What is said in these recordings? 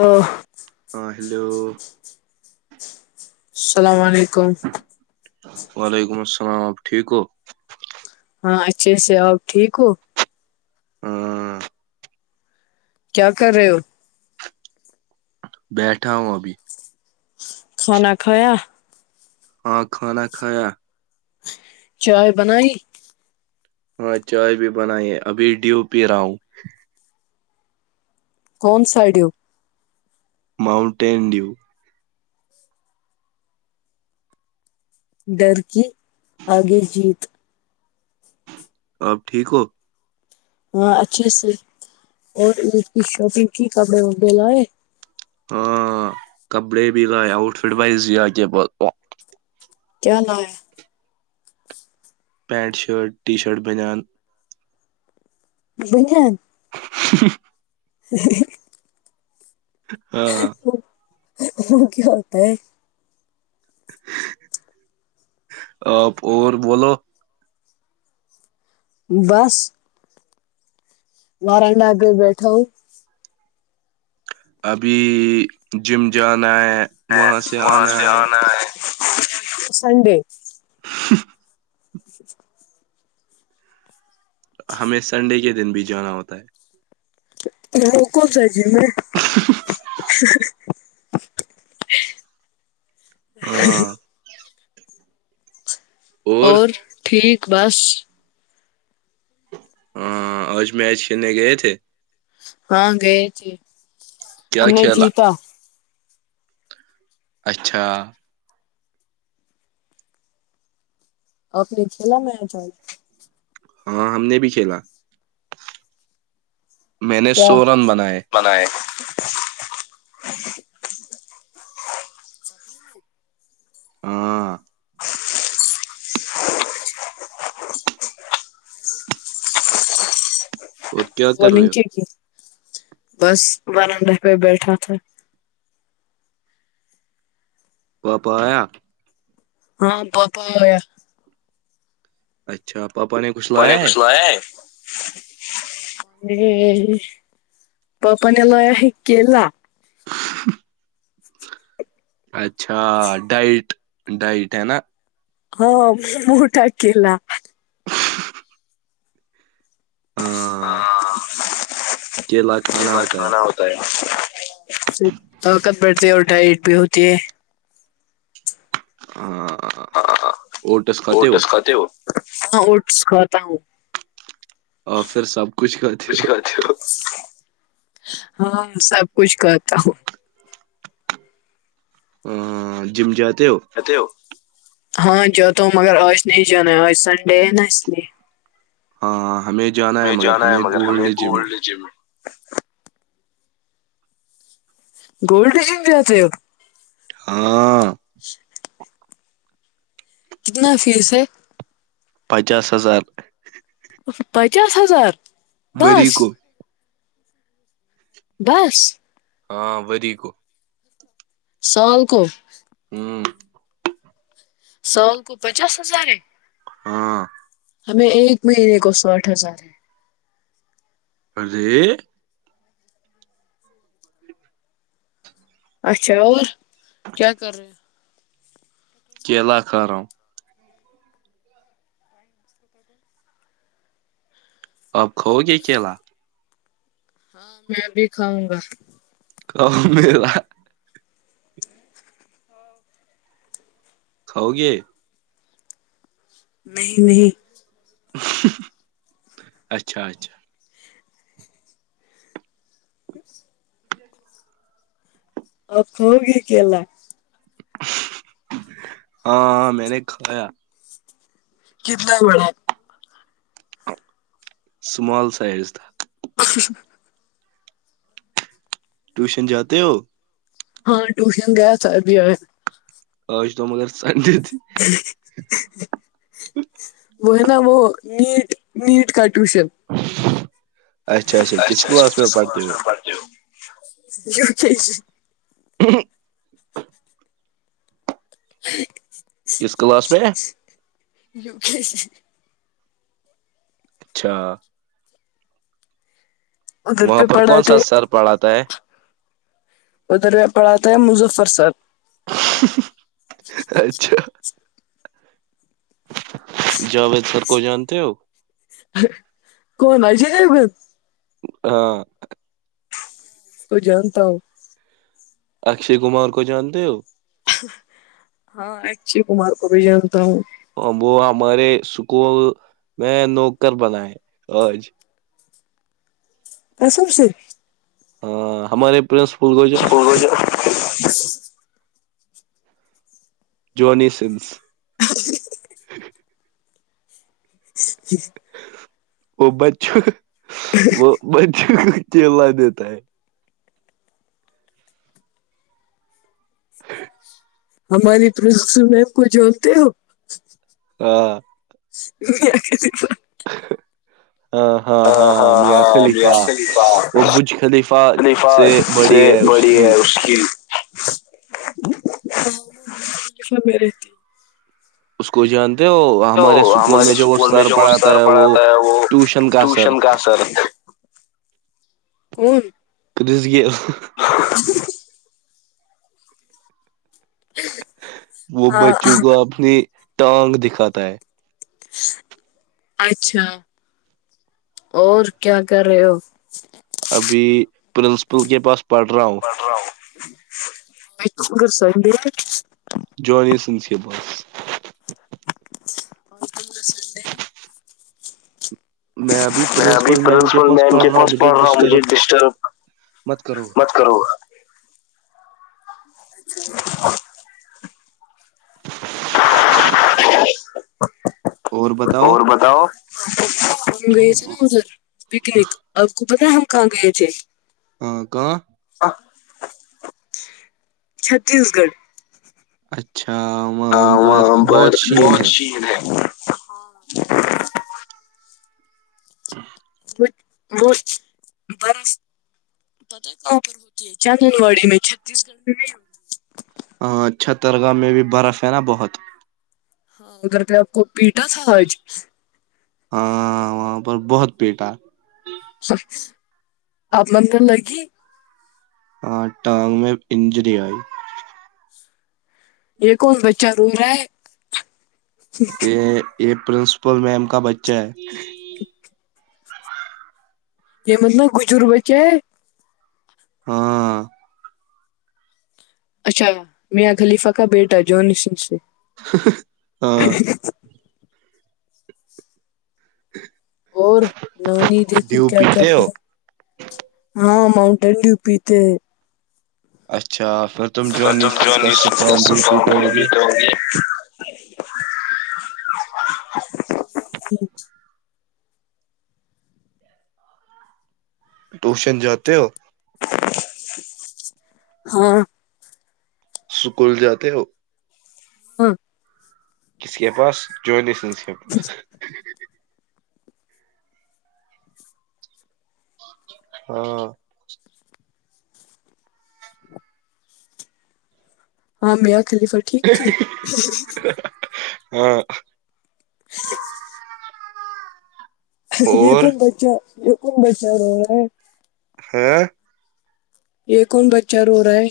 ا ہاں ہیلو السلام علیکم وعلیکم السلام آپ ٹھیک ہو ہاں اچھے سے اور ٹھیک ہو ہاں کیا کر رہے ہو بیٹھا ہوں ابھی کھانا کھایا ہاں کھانا کھایا چائے بنائی ہاں چائے بھی بنائی ہے ابھی ڈیو پی رہا ہوں کون ساڈو ماؤونٹینڈیو ڈرکی آگے جیت آپ ٹھیک ہو ہاں اچھے سے اور اس کی شاپنگ کی کپڑے وپڑے لائے ہاں کپڑے بھی رہ آؤٹ فٹ وائز آ کے کیا نام ہے پینٹ شرٹ ٹی شرٹ بنیان ب ہیں [unintelligible] [inaudible] ہ [inaudible] ہاں وہ کیا ہوتا ہے ا اور بولو بس نارائن ڈا گے بیٹھا ابھی جم جانا ہے وہاں سے وہ آنا سے ہے ن [unintelligible] سنڈے ہ [inaudible] اچھاچا ہمیں سنڈے کے دن بھی جانا ہوتا ہے وہ کو جی میں ہاں [unintelligible] اور ٹھیک بس ہاں آج میچ کھیلنے گئے تھے ہاں گئے تھ ہم کیا نے کھیلا جیتا اچھا اپنے کھیلا میں چ ہاں ہم نے بھی کھیلا میں نے کیا سو رن بنائے [unintelligible] ہاں اور کیا وہ کر رہے ہو نک کی بس وارانڈہ پہ بیٹھا تھا وپ آیا ہاں بہپ ہویا اچھا پاپا نے کچھ پانی لایا کس ل ہے [unintelligible] ا پاپا نے لو ہی کےلا [unintelligible] اچھا ڈائٹ ڈائٹ ہے نا ہاں م ڈٹک ل [unintelligible] ہاں ہج کھانا ہوتا ہے [unintelligible] طاقت بڑتی ہے اور ٹائڈ بھی ہوتی ہے ہاں ہاں وہوٹس کات ہو اوٹس [unintelligible] کھاتے ہاں اوٹس کھاتا ہوں اور پھر سب کچھ کرتے ہو ہاں سب کچھ کہتا ہوں ا جم جات [unintelligible] اتے ہو [unintelligible] ہاں جاتا ہوں مگر آج نہیں جانا ہے آج سنڈے ہے نا اس لیے ہاں ہمیں جانا ہے مگر ہمیں گولڈ جم میں [inaudible] گولڈشن بھیتے ہو [unintelligible] ہاں کتنا فیس ہے پچاس ہزار پچاس ہزار مری بس کو [inaudible] بس ہاں وی کو [unintelligible] سال کو ہوں [unintelligible] سال کو پچاس ہزار ہے ہاں ہمیں ایک مہینے کو ساٹھ ہزار ہے ارے اچھا اور کیا کر رہے ہیں [unintelligible] [inaudible] اب کھو گے کلا ہاں میں بھی کھاؤں گا ک م ل [unintelligible] کھاؤ گے نہیں نہیں اچھا اچھا آپ ہوگ کےلہ [unintelligible] ہاں میں نے کھایا کتنا ولا [unintelligible] اسمال سائز تھا [unintelligible] [inaudible] ٹیوشن جاتے ہو ہاں ٹیوشن گیا تھا ابھی آیا اج تو مگر تج ج [unintelligible] ب [unintelligible] ن وہ نٹ نٹ ک [inaudible] ٹیوشن اچھا اچھا کس کلاس میں پڑھتے ہو کہس [unintelligible] ہ [unintelligible] ٹ کس کلاس میں [unintelligible] یوگش [unintelligible] اچھا ادھر وہاں پہ پر کون سا پڑھاتے سر پڑھاتا ہے ادھر پڑھاتا ہے مظفر سر [inaudible] اچھا جاوید سر کو جانتے ہو کون اجے دیوگن ہاں اس کو جانتا ہوں اکشے کمار کو جانتے ہو ہاں اکشے کمار کو بھی جانتا ہوں وہ ہمارے اسکول میں نوکر بناہے آج قسم سے ہاں ہمارے پرنسپل کو اسکول ہو جانتے جو [inaudible] جونی سنس جی [inaudible] وہ بچچ وہ ب [inaudible] چلا دیتا ہے [inaudible] [inaudible] ہماری پرنسپل میم کو جانتے ہو ہاں نہیں [inaudible] ہ [inaudible] ہاں ہاں ہاں میاں ہاں میا خلیفہ خلیفہ وہ بج خلیفہ سے بڑی ہے اس کی م رہے تھی اس کو جان ہمارے اسکول ہمارے میں جو وہ اسکول سر جو پڑھا تھا سر ہے وہ پڑھاتا ہے ٹیوشن کا سر کا سر کون گ وہ ہاں بچوں کو اپنی ٹانگ دکھاتا ہے اچھا اور کیا کر رہے ہو ابھی پرنسپل کے پاس پڑھ رہا ہوں ب گ سڈ جونی سنس بس ولکم گ سنڈے میں ابھی پرنسپل میم کے پاس پڑھ رہا ہوں مجھے ڈسٹرب مت کرو گا اور بتاؤ ہم گئے تھے نا ادھر پکنک آپ کو بت ہم کہاں گئے تھے ہاں کہ چھتیس گڑھ اچھا ہاں وہاں پر بہت شیر ہے ہاں ا برس پوپر ہوتی چندن واڑی میں چھتیس گڑھ میں ا چھترگاہ میں بھی برف ہے نا بہت ہاں ادر پیٹا سہج ہاں وہاں پر بہت پیٹا آپ منتر لگی آاں ٹاام میں اننجری آئی یہ کون بچہ رو رہا ہے کہ یہ پرنسپل میم کا بچہ ہے ھ یہ مطلب بجربہ کیا ہے ہاں اچھا مں خلیفہ کا بیٹا جون سے ہاں اور نانی دیکھو ڈیو کیا کر پیتے رہی ہو ہے ہاں مؤنٹین ٹیو پی تھے اچھا پھر تو جونی تم جو سنس کا نہیں س ستا سپرانگ تو بھی پیتے ہوگے ٹھ ٹیوشن جاتے ہو ہاں سکول جاتے ہو ہاں کسی کے پاس جوسنس چپا ہاں ہاں میاں خلیفہ ٹھیک تھی ہاں گ اور بچچا یہن بیچ رہ ہے ہاں یہ کون بچہ رو رہا ہے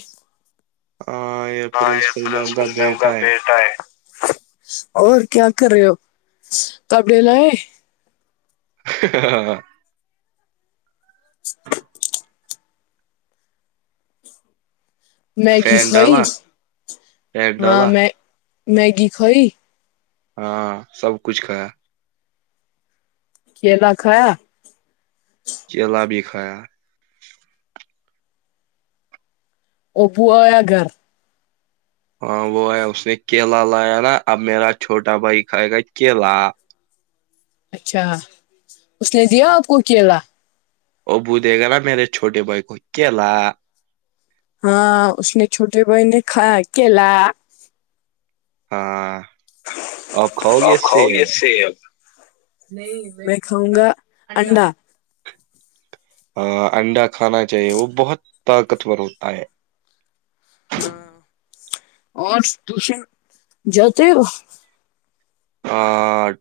ہاں یہ پرنسپل میم کا بیٹا ہے اور کیا کر رہے ہو کپ ڈے لیں ہاں ہاں میں کی فین سئی ڈالا پیٹ ہاں ڈالا میں میگی کھوئی ہاں سب کچھ کھایا کلا کھایا چلا بھی کھایا ابویا گھر ہاں وہ ہے اس نے کیلا لایا نا اب میرا چھوٹا بھائی کھائے گا کیلا اچھا اس نے دیا آپ کو کیلا ا بھے گا نا میرے چھوٹے بھائی کو کلا ہاں اس نے چھوٹے بھائین نے کھا اکیلا ہاں آپ کھاؤ گے اس سے نہیں میں کاؤں گا ٹھڈا انڈا کھانا چاہیے وہ بہت طاقتورور ہوتا ہے ہاں اور وشن جتے ہو ہ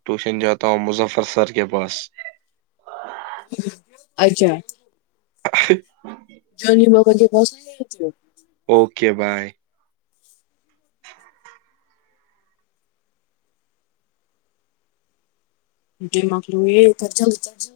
ٹیوشن جاتا ہوں مظفر سر کے پاس اچھا ج جونی بگت بستی ہو اوکے بائے ج مکلو یہ کر ج ت جل